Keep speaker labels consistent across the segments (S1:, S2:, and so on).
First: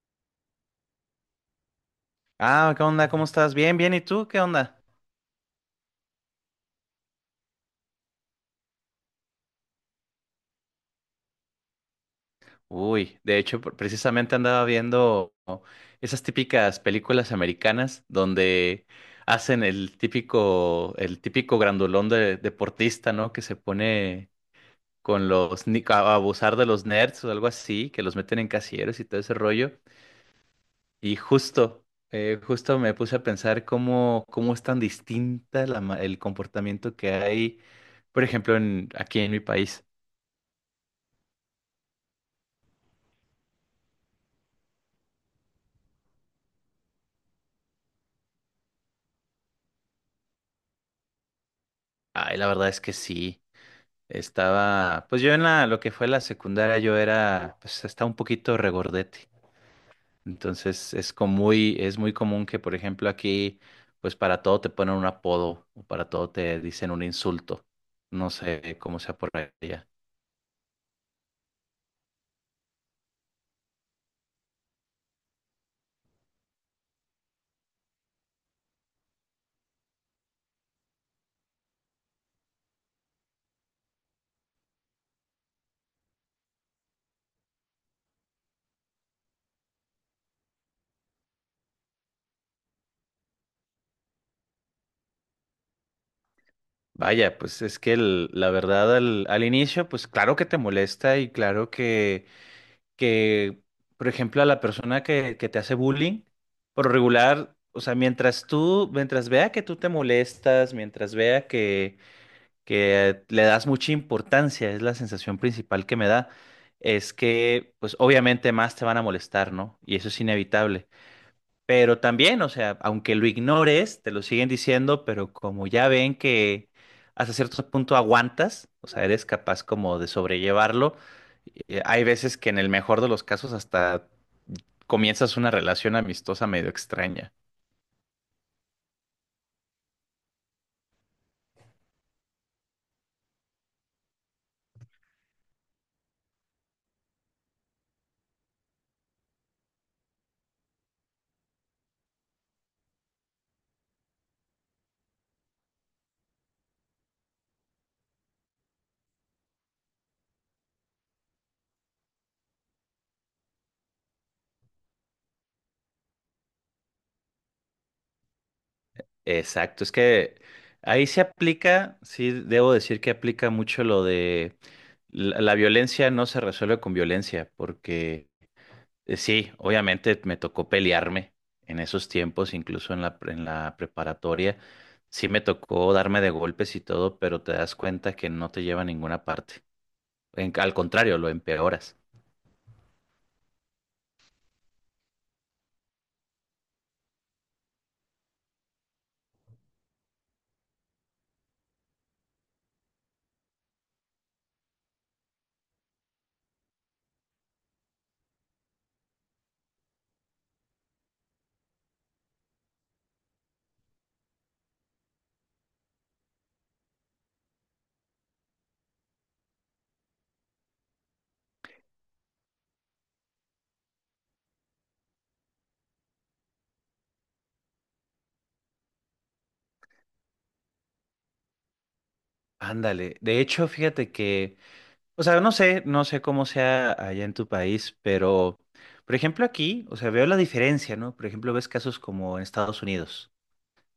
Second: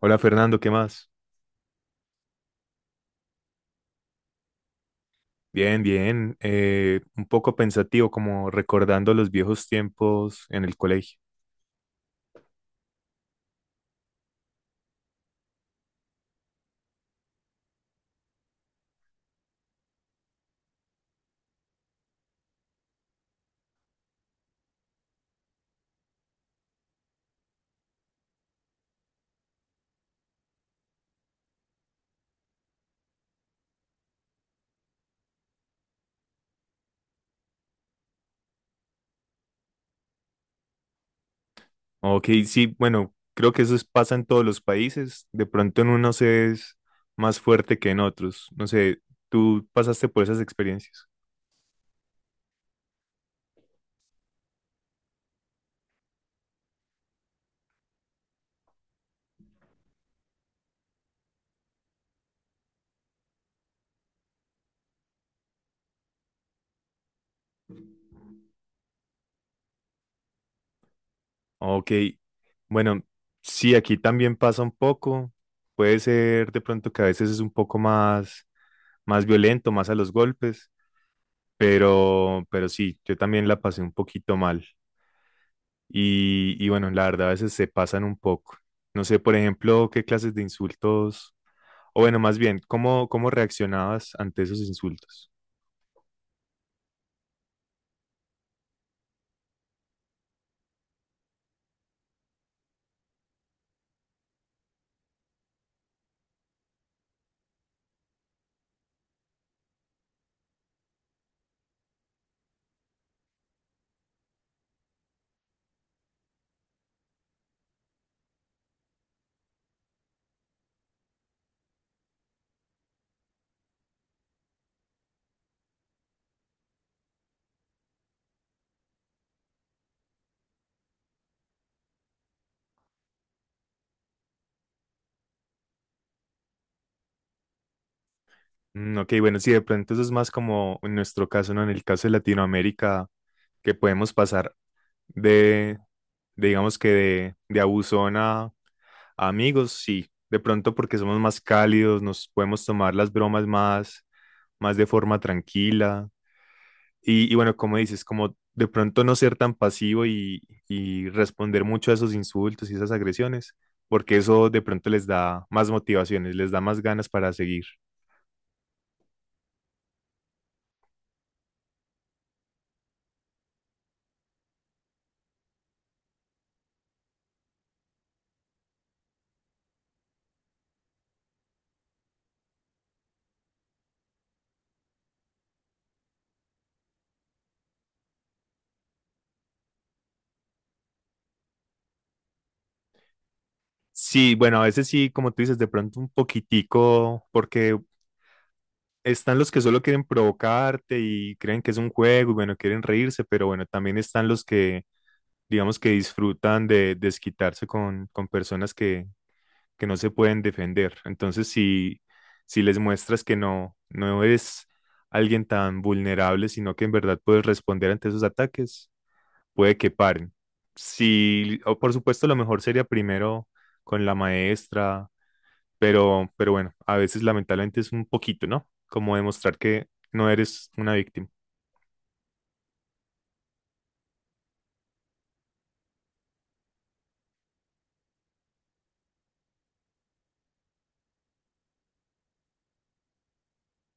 S1: Hola Fernando, ¿qué más?
S2: Ah, ¿qué onda? ¿Cómo estás? Bien, bien. ¿Y tú? ¿Qué onda?
S1: Bien, bien. Un poco pensativo, como recordando los viejos tiempos en el colegio.
S2: Uy, de hecho, precisamente andaba viendo esas típicas películas americanas donde hacen el típico grandulón de deportista, ¿no? Que se pone con los, ni- a abusar de los nerds o algo así, que los meten en casilleros y todo ese rollo. Y justo, justo me puse a pensar cómo, cómo es tan distinta el comportamiento que hay, por ejemplo, en, aquí en mi país.
S1: Ok, sí, bueno, creo que pasa en todos los países. De pronto en unos es más fuerte que en otros. No sé, ¿tú pasaste por esas experiencias?
S2: Ay, la verdad es que sí. Estaba, pues yo en la, lo que fue la secundaria, yo era, pues estaba un poquito regordete. Entonces es como muy, es muy común que, por ejemplo, aquí, pues para todo te ponen un apodo o para todo te dicen un insulto. No sé cómo sea por allá.
S1: Ok, bueno, sí, aquí también pasa un poco. Puede ser de pronto que a veces es un poco más violento, más a los golpes, pero sí, yo también la pasé un poquito mal. Y bueno, la verdad a veces se pasan un poco. No sé, por ejemplo, qué clases de insultos o bueno, más bien, cómo reaccionabas ante esos insultos?
S2: Vaya, pues es que la verdad al, al inicio, pues claro que te molesta y claro que, por ejemplo, a la persona que te hace bullying, por lo regular, o sea, mientras tú, mientras vea que tú te molestas, mientras vea que le das mucha importancia, es la sensación principal que me da, es que, pues obviamente más te van a molestar, ¿no? Y eso es inevitable. Pero también, o sea, aunque lo ignores, te lo siguen diciendo, pero como ya ven que hasta cierto punto aguantas, o sea, eres capaz como de sobrellevarlo, hay veces que en el mejor de los casos hasta comienzas una relación amistosa medio extraña.
S1: Mm, ok, bueno, sí, de pronto eso es más como en nuestro caso, ¿no? En el caso de Latinoamérica, que podemos pasar de, de, digamos que de abusón. Amigos, sí, de pronto porque somos más cálidos, nos podemos tomar las bromas más de forma tranquila. Y bueno, como dices, como de pronto no ser tan pasivo y responder mucho a esos insultos y esas agresiones, porque eso de pronto les da más motivaciones, les da más ganas para seguir.
S2: Exacto, es que ahí se aplica, sí, debo decir que aplica mucho lo de la, la violencia no se resuelve con violencia, porque sí, obviamente me tocó pelearme en esos tiempos, incluso en en la preparatoria, sí me tocó darme de golpes y todo, pero te das cuenta que no te lleva a ninguna parte. Al contrario, lo empeoras.
S1: Sí, bueno, a veces sí, como tú dices, de pronto un poquitico, porque están los que solo quieren provocarte y creen que es un juego, y bueno, quieren reírse, pero bueno, también están los que, digamos, que disfrutan de desquitarse con personas que no se pueden defender. Entonces, si les muestras que no eres alguien tan vulnerable, sino que en verdad puedes responder ante esos ataques, puede que paren. Si, o por supuesto, lo mejor sería primero con la maestra, pero bueno, a veces lamentablemente es un poquito, ¿no? Como demostrar que no eres una víctima.
S2: Ándale, de hecho, fíjate que. O sea, no sé, no sé cómo sea allá en tu país, pero, por ejemplo, aquí, o sea, veo la diferencia, ¿no? Por ejemplo, ves casos como en Estados Unidos,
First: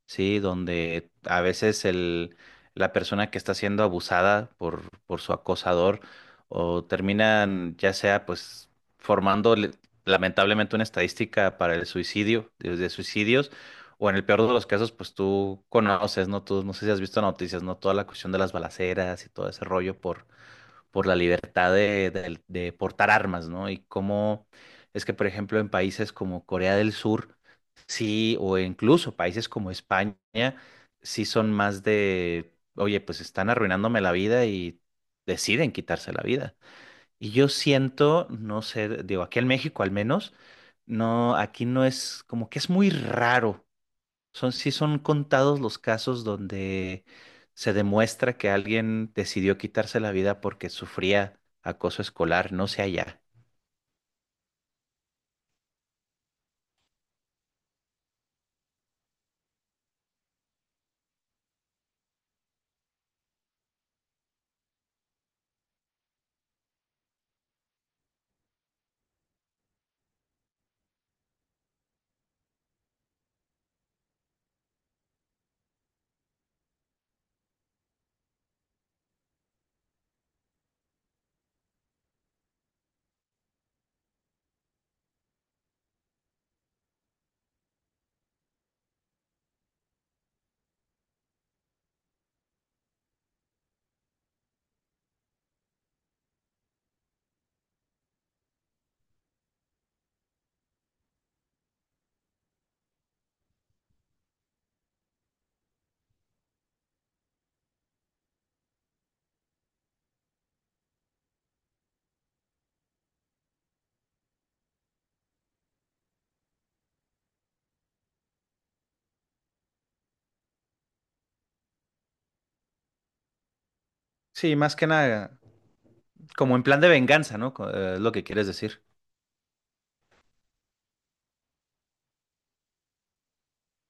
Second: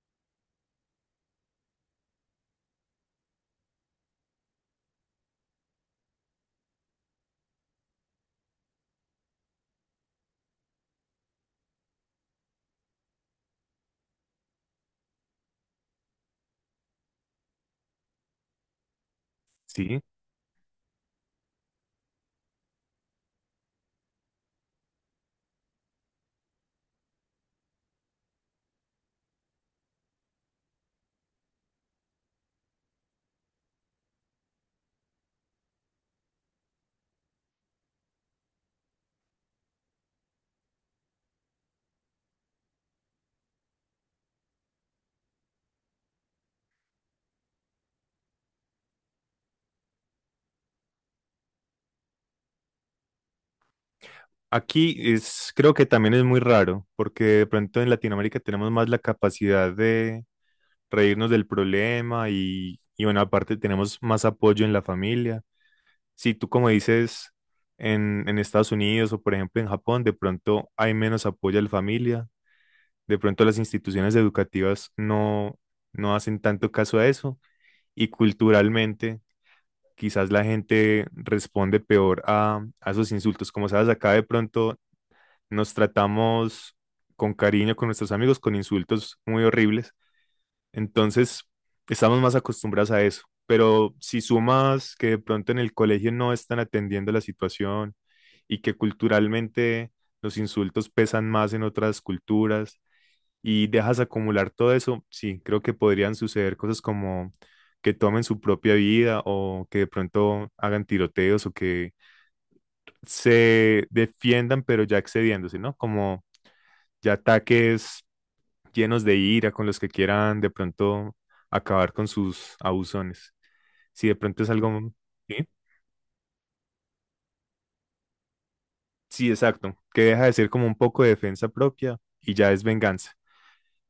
S2: ¿sí? Donde a veces el, la persona que está siendo abusada por su acosador o terminan, ya sea, pues, formando le- lamentablemente una estadística para el suicidio, de suicidios, o en el peor de los casos, pues tú conoces, ¿no? Tú, no sé si has visto noticias, ¿no? Toda la cuestión de las balaceras y todo ese rollo
S1: Sí.
S2: por la libertad de, de portar armas, ¿no? Y cómo es que, por ejemplo, en países como Corea del Sur, sí, o incluso países como España, sí son más de, oye, pues están arruinándome la vida y deciden quitarse la vida. Y yo siento, no sé, digo, aquí en México al menos, no, aquí no es, como que es muy raro, son, sí son contados los casos donde se demuestra que alguien decidió quitarse la vida porque sufría acoso escolar, no sé allá.
S1: Aquí es, creo que también es muy raro, porque de pronto en Latinoamérica tenemos más la capacidad de reírnos del problema y bueno, aparte tenemos más apoyo en la familia. Si tú como dices en Estados Unidos o por ejemplo en Japón, de pronto hay menos apoyo a la familia, de pronto las instituciones educativas no hacen tanto caso a eso y culturalmente quizás la gente responde peor a esos insultos. Como sabes, acá de pronto nos tratamos con cariño con nuestros amigos, con insultos muy horribles. Entonces, estamos más acostumbrados a eso. Pero si sumas que de pronto en el colegio no están atendiendo la situación y que culturalmente los insultos pesan más en otras culturas, y dejas acumular todo eso, sí, creo que podrían suceder cosas como que tomen su propia vida o que de pronto hagan tiroteos o que se defiendan pero ya excediéndose, ¿no? Como ya ataques llenos de ira con los que quieran de pronto acabar con sus abusones. Si de pronto es
S2: Sí, más que
S1: algo...
S2: nada,
S1: Sí,
S2: como en plan de venganza, ¿no? Es lo que quieres decir.
S1: sí, exacto, que deja de ser como un poco de defensa propia y ya es venganza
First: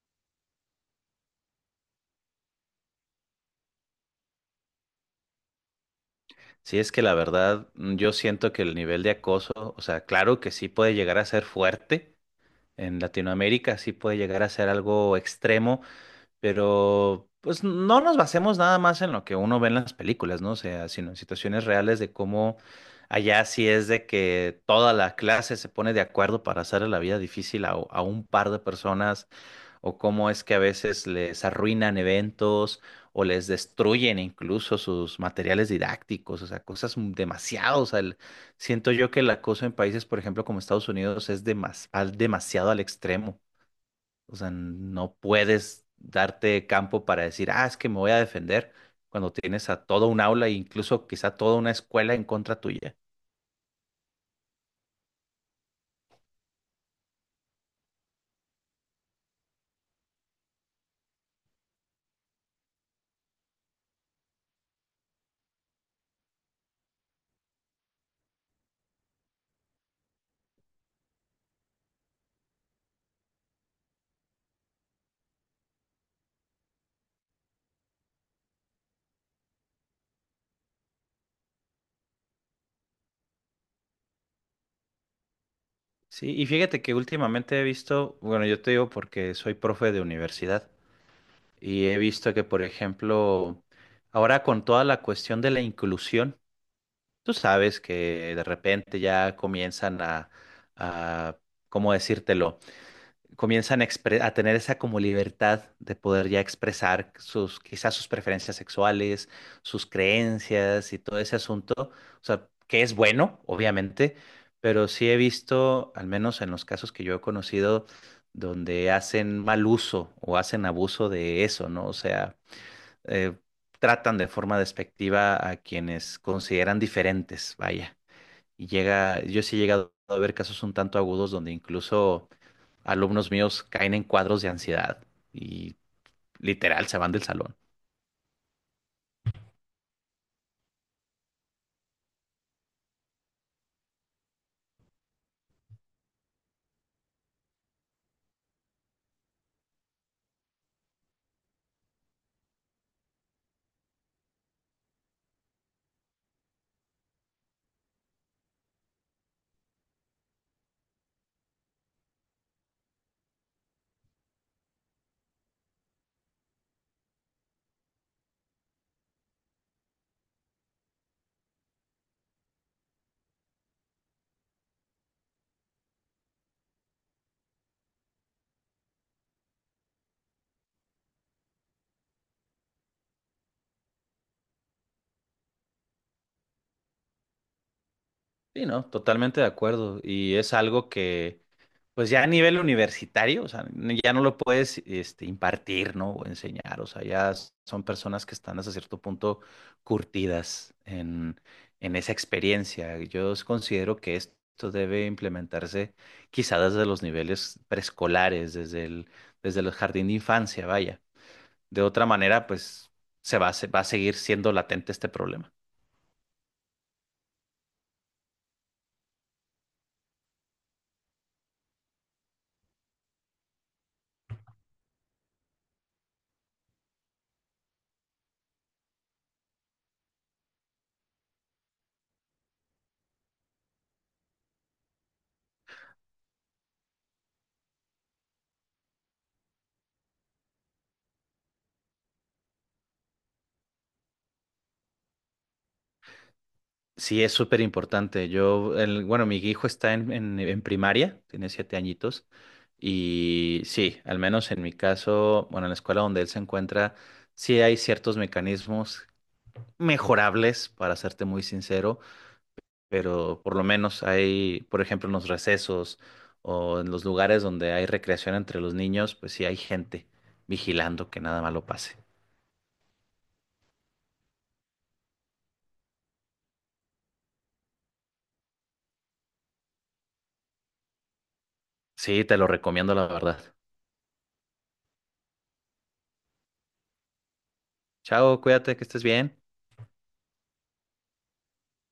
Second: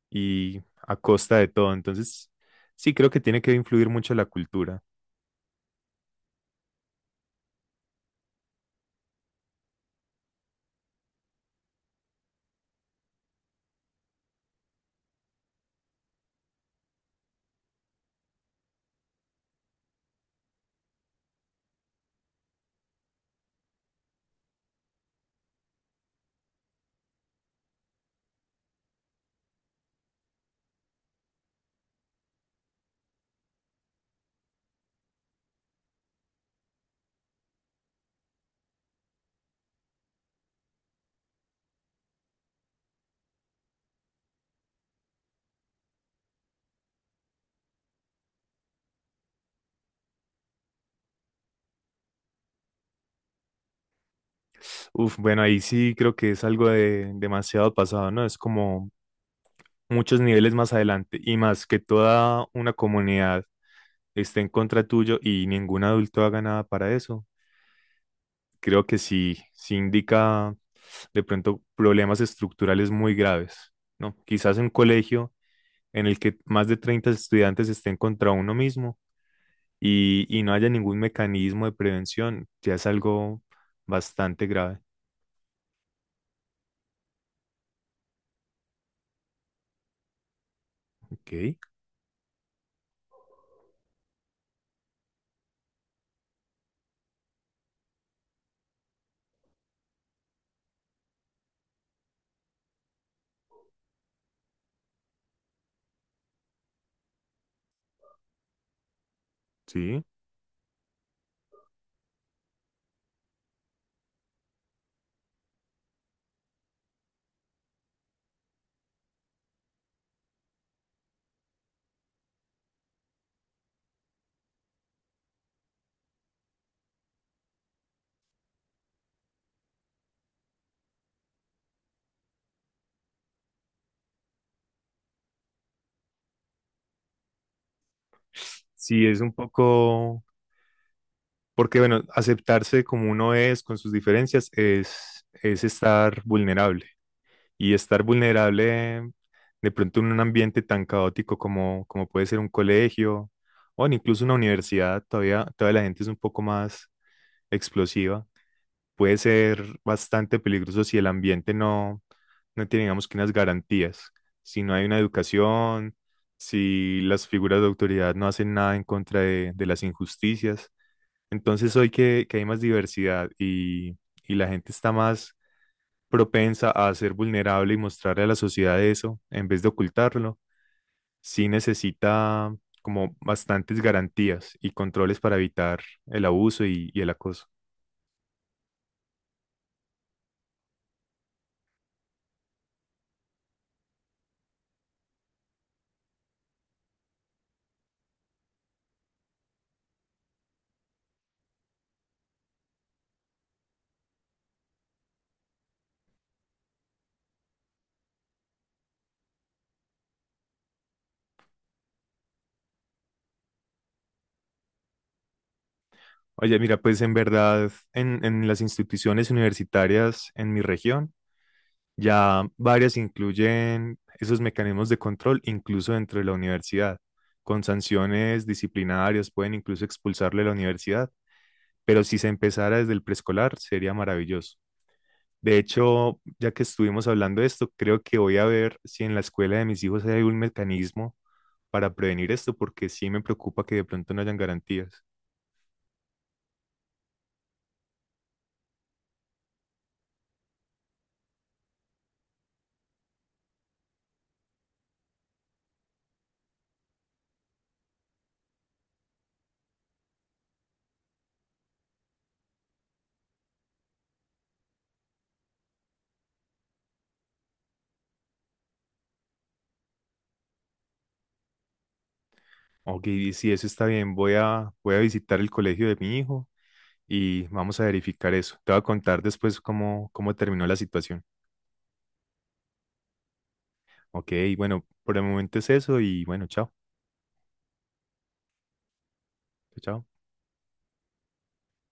S1: y a costa de todo. Entonces, sí, creo que tiene que influir mucho la cultura.
S2: Sí, es que la verdad, yo siento que el nivel de acoso, o sea, claro que sí puede llegar a ser fuerte en Latinoamérica, sí puede llegar a ser algo extremo. Pero pues no nos basemos nada más en lo que uno ve en las películas, ¿no? O sea, sino en situaciones reales de cómo allá sí es de que toda la clase se pone de acuerdo para hacerle la vida difícil a un par de personas, o cómo es que a veces les arruinan eventos o les destruyen incluso sus materiales didácticos, o sea, cosas demasiado, o sea, siento yo que el acoso en países, por ejemplo, como Estados Unidos, es demasiado al extremo. O sea, no puedes darte campo para decir, ah, es que me voy a defender cuando tienes a toda un aula e incluso quizá toda una escuela en contra tuya.
S1: Uf, bueno, ahí sí creo que es algo de demasiado pasado, ¿no? Es como muchos niveles más adelante y más que toda una comunidad esté en contra tuyo y ningún adulto haga nada para eso. Creo que sí, sí indica de pronto problemas estructurales muy graves, ¿no? Quizás un colegio en el que más de 30 estudiantes estén contra uno mismo y no haya ningún mecanismo de prevención, ya es algo bastante grave.
S2: Sí, y fíjate que últimamente he visto, bueno, yo te digo porque soy profe de universidad
S1: Ok,
S2: y he visto que, por ejemplo, ahora con toda la cuestión de la inclusión, tú sabes que de repente ya comienzan a, ¿cómo decírtelo? Comienzan a, a tener esa como libertad de poder ya expresar sus, quizás sus preferencias sexuales, sus
S1: sí.
S2: creencias y todo ese asunto. O sea, que es bueno, obviamente, pero sí he visto, al menos en los casos que yo he conocido, donde hacen mal uso o hacen abuso de eso, ¿no? O sea, eh, tratan de forma despectiva a quienes consideran diferentes, vaya. Y llega, yo sí he llegado a ver casos un tanto agudos donde incluso alumnos míos caen en cuadros de ansiedad y literal se van del salón.
S1: Sí, es un poco, porque bueno, aceptarse como uno es con sus diferencias es estar vulnerable. Y estar vulnerable de pronto en un ambiente tan caótico como puede ser un colegio o incluso una universidad, todavía la gente es un poco más explosiva, puede ser bastante peligroso si el ambiente no tiene, digamos, que unas garantías, si no hay una educación, si las figuras de autoridad no hacen nada en contra de las injusticias. Entonces hoy que hay más diversidad y la gente está más propensa a ser vulnerable y mostrarle a la sociedad eso, en vez de ocultarlo, sí necesita como bastantes garantías y controles para evitar el abuso y el acoso.
S2: Sí, no, totalmente de acuerdo. Y es algo que, pues ya a nivel universitario, o sea, ya no lo puedes, este, impartir, ¿no? O enseñar. O sea, ya son personas que están hasta cierto punto curtidas en esa experiencia. Yo considero que esto debe implementarse quizá desde los niveles preescolares, desde el jardín de infancia, vaya. De otra manera, pues se va a seguir siendo latente este problema.
S1: Oye, mira, pues en verdad, en las instituciones universitarias en mi región, ya varias incluyen esos mecanismos de control, incluso dentro de la universidad, con sanciones disciplinarias, pueden incluso expulsarle de la universidad, pero si se empezara desde el preescolar, sería maravilloso. De hecho, ya que estuvimos hablando de esto, creo que voy a ver si en la escuela de mis hijos hay algún mecanismo para prevenir esto, porque sí me preocupa que de pronto no hayan garantías.
S2: Sí, es súper importante. Yo, bueno, mi hijo está en primaria, tiene 7 añitos, y sí, al menos en mi caso, bueno, en la escuela donde él se encuentra, sí hay ciertos mecanismos mejorables, para serte muy sincero, pero por lo menos hay, por ejemplo, en los recesos o en los lugares donde hay recreación entre los niños, pues sí hay gente vigilando que nada malo pase.
S1: Ok, sí, eso está bien. Voy voy a visitar el colegio de mi hijo y vamos a verificar eso. Te voy a contar después cómo terminó la situación.
S2: Sí, te lo recomiendo, la verdad.
S1: Ok, bueno, por el momento es eso y bueno, chao.
S2: Chao, cuídate, que estés bien.
S1: Chao. Chao.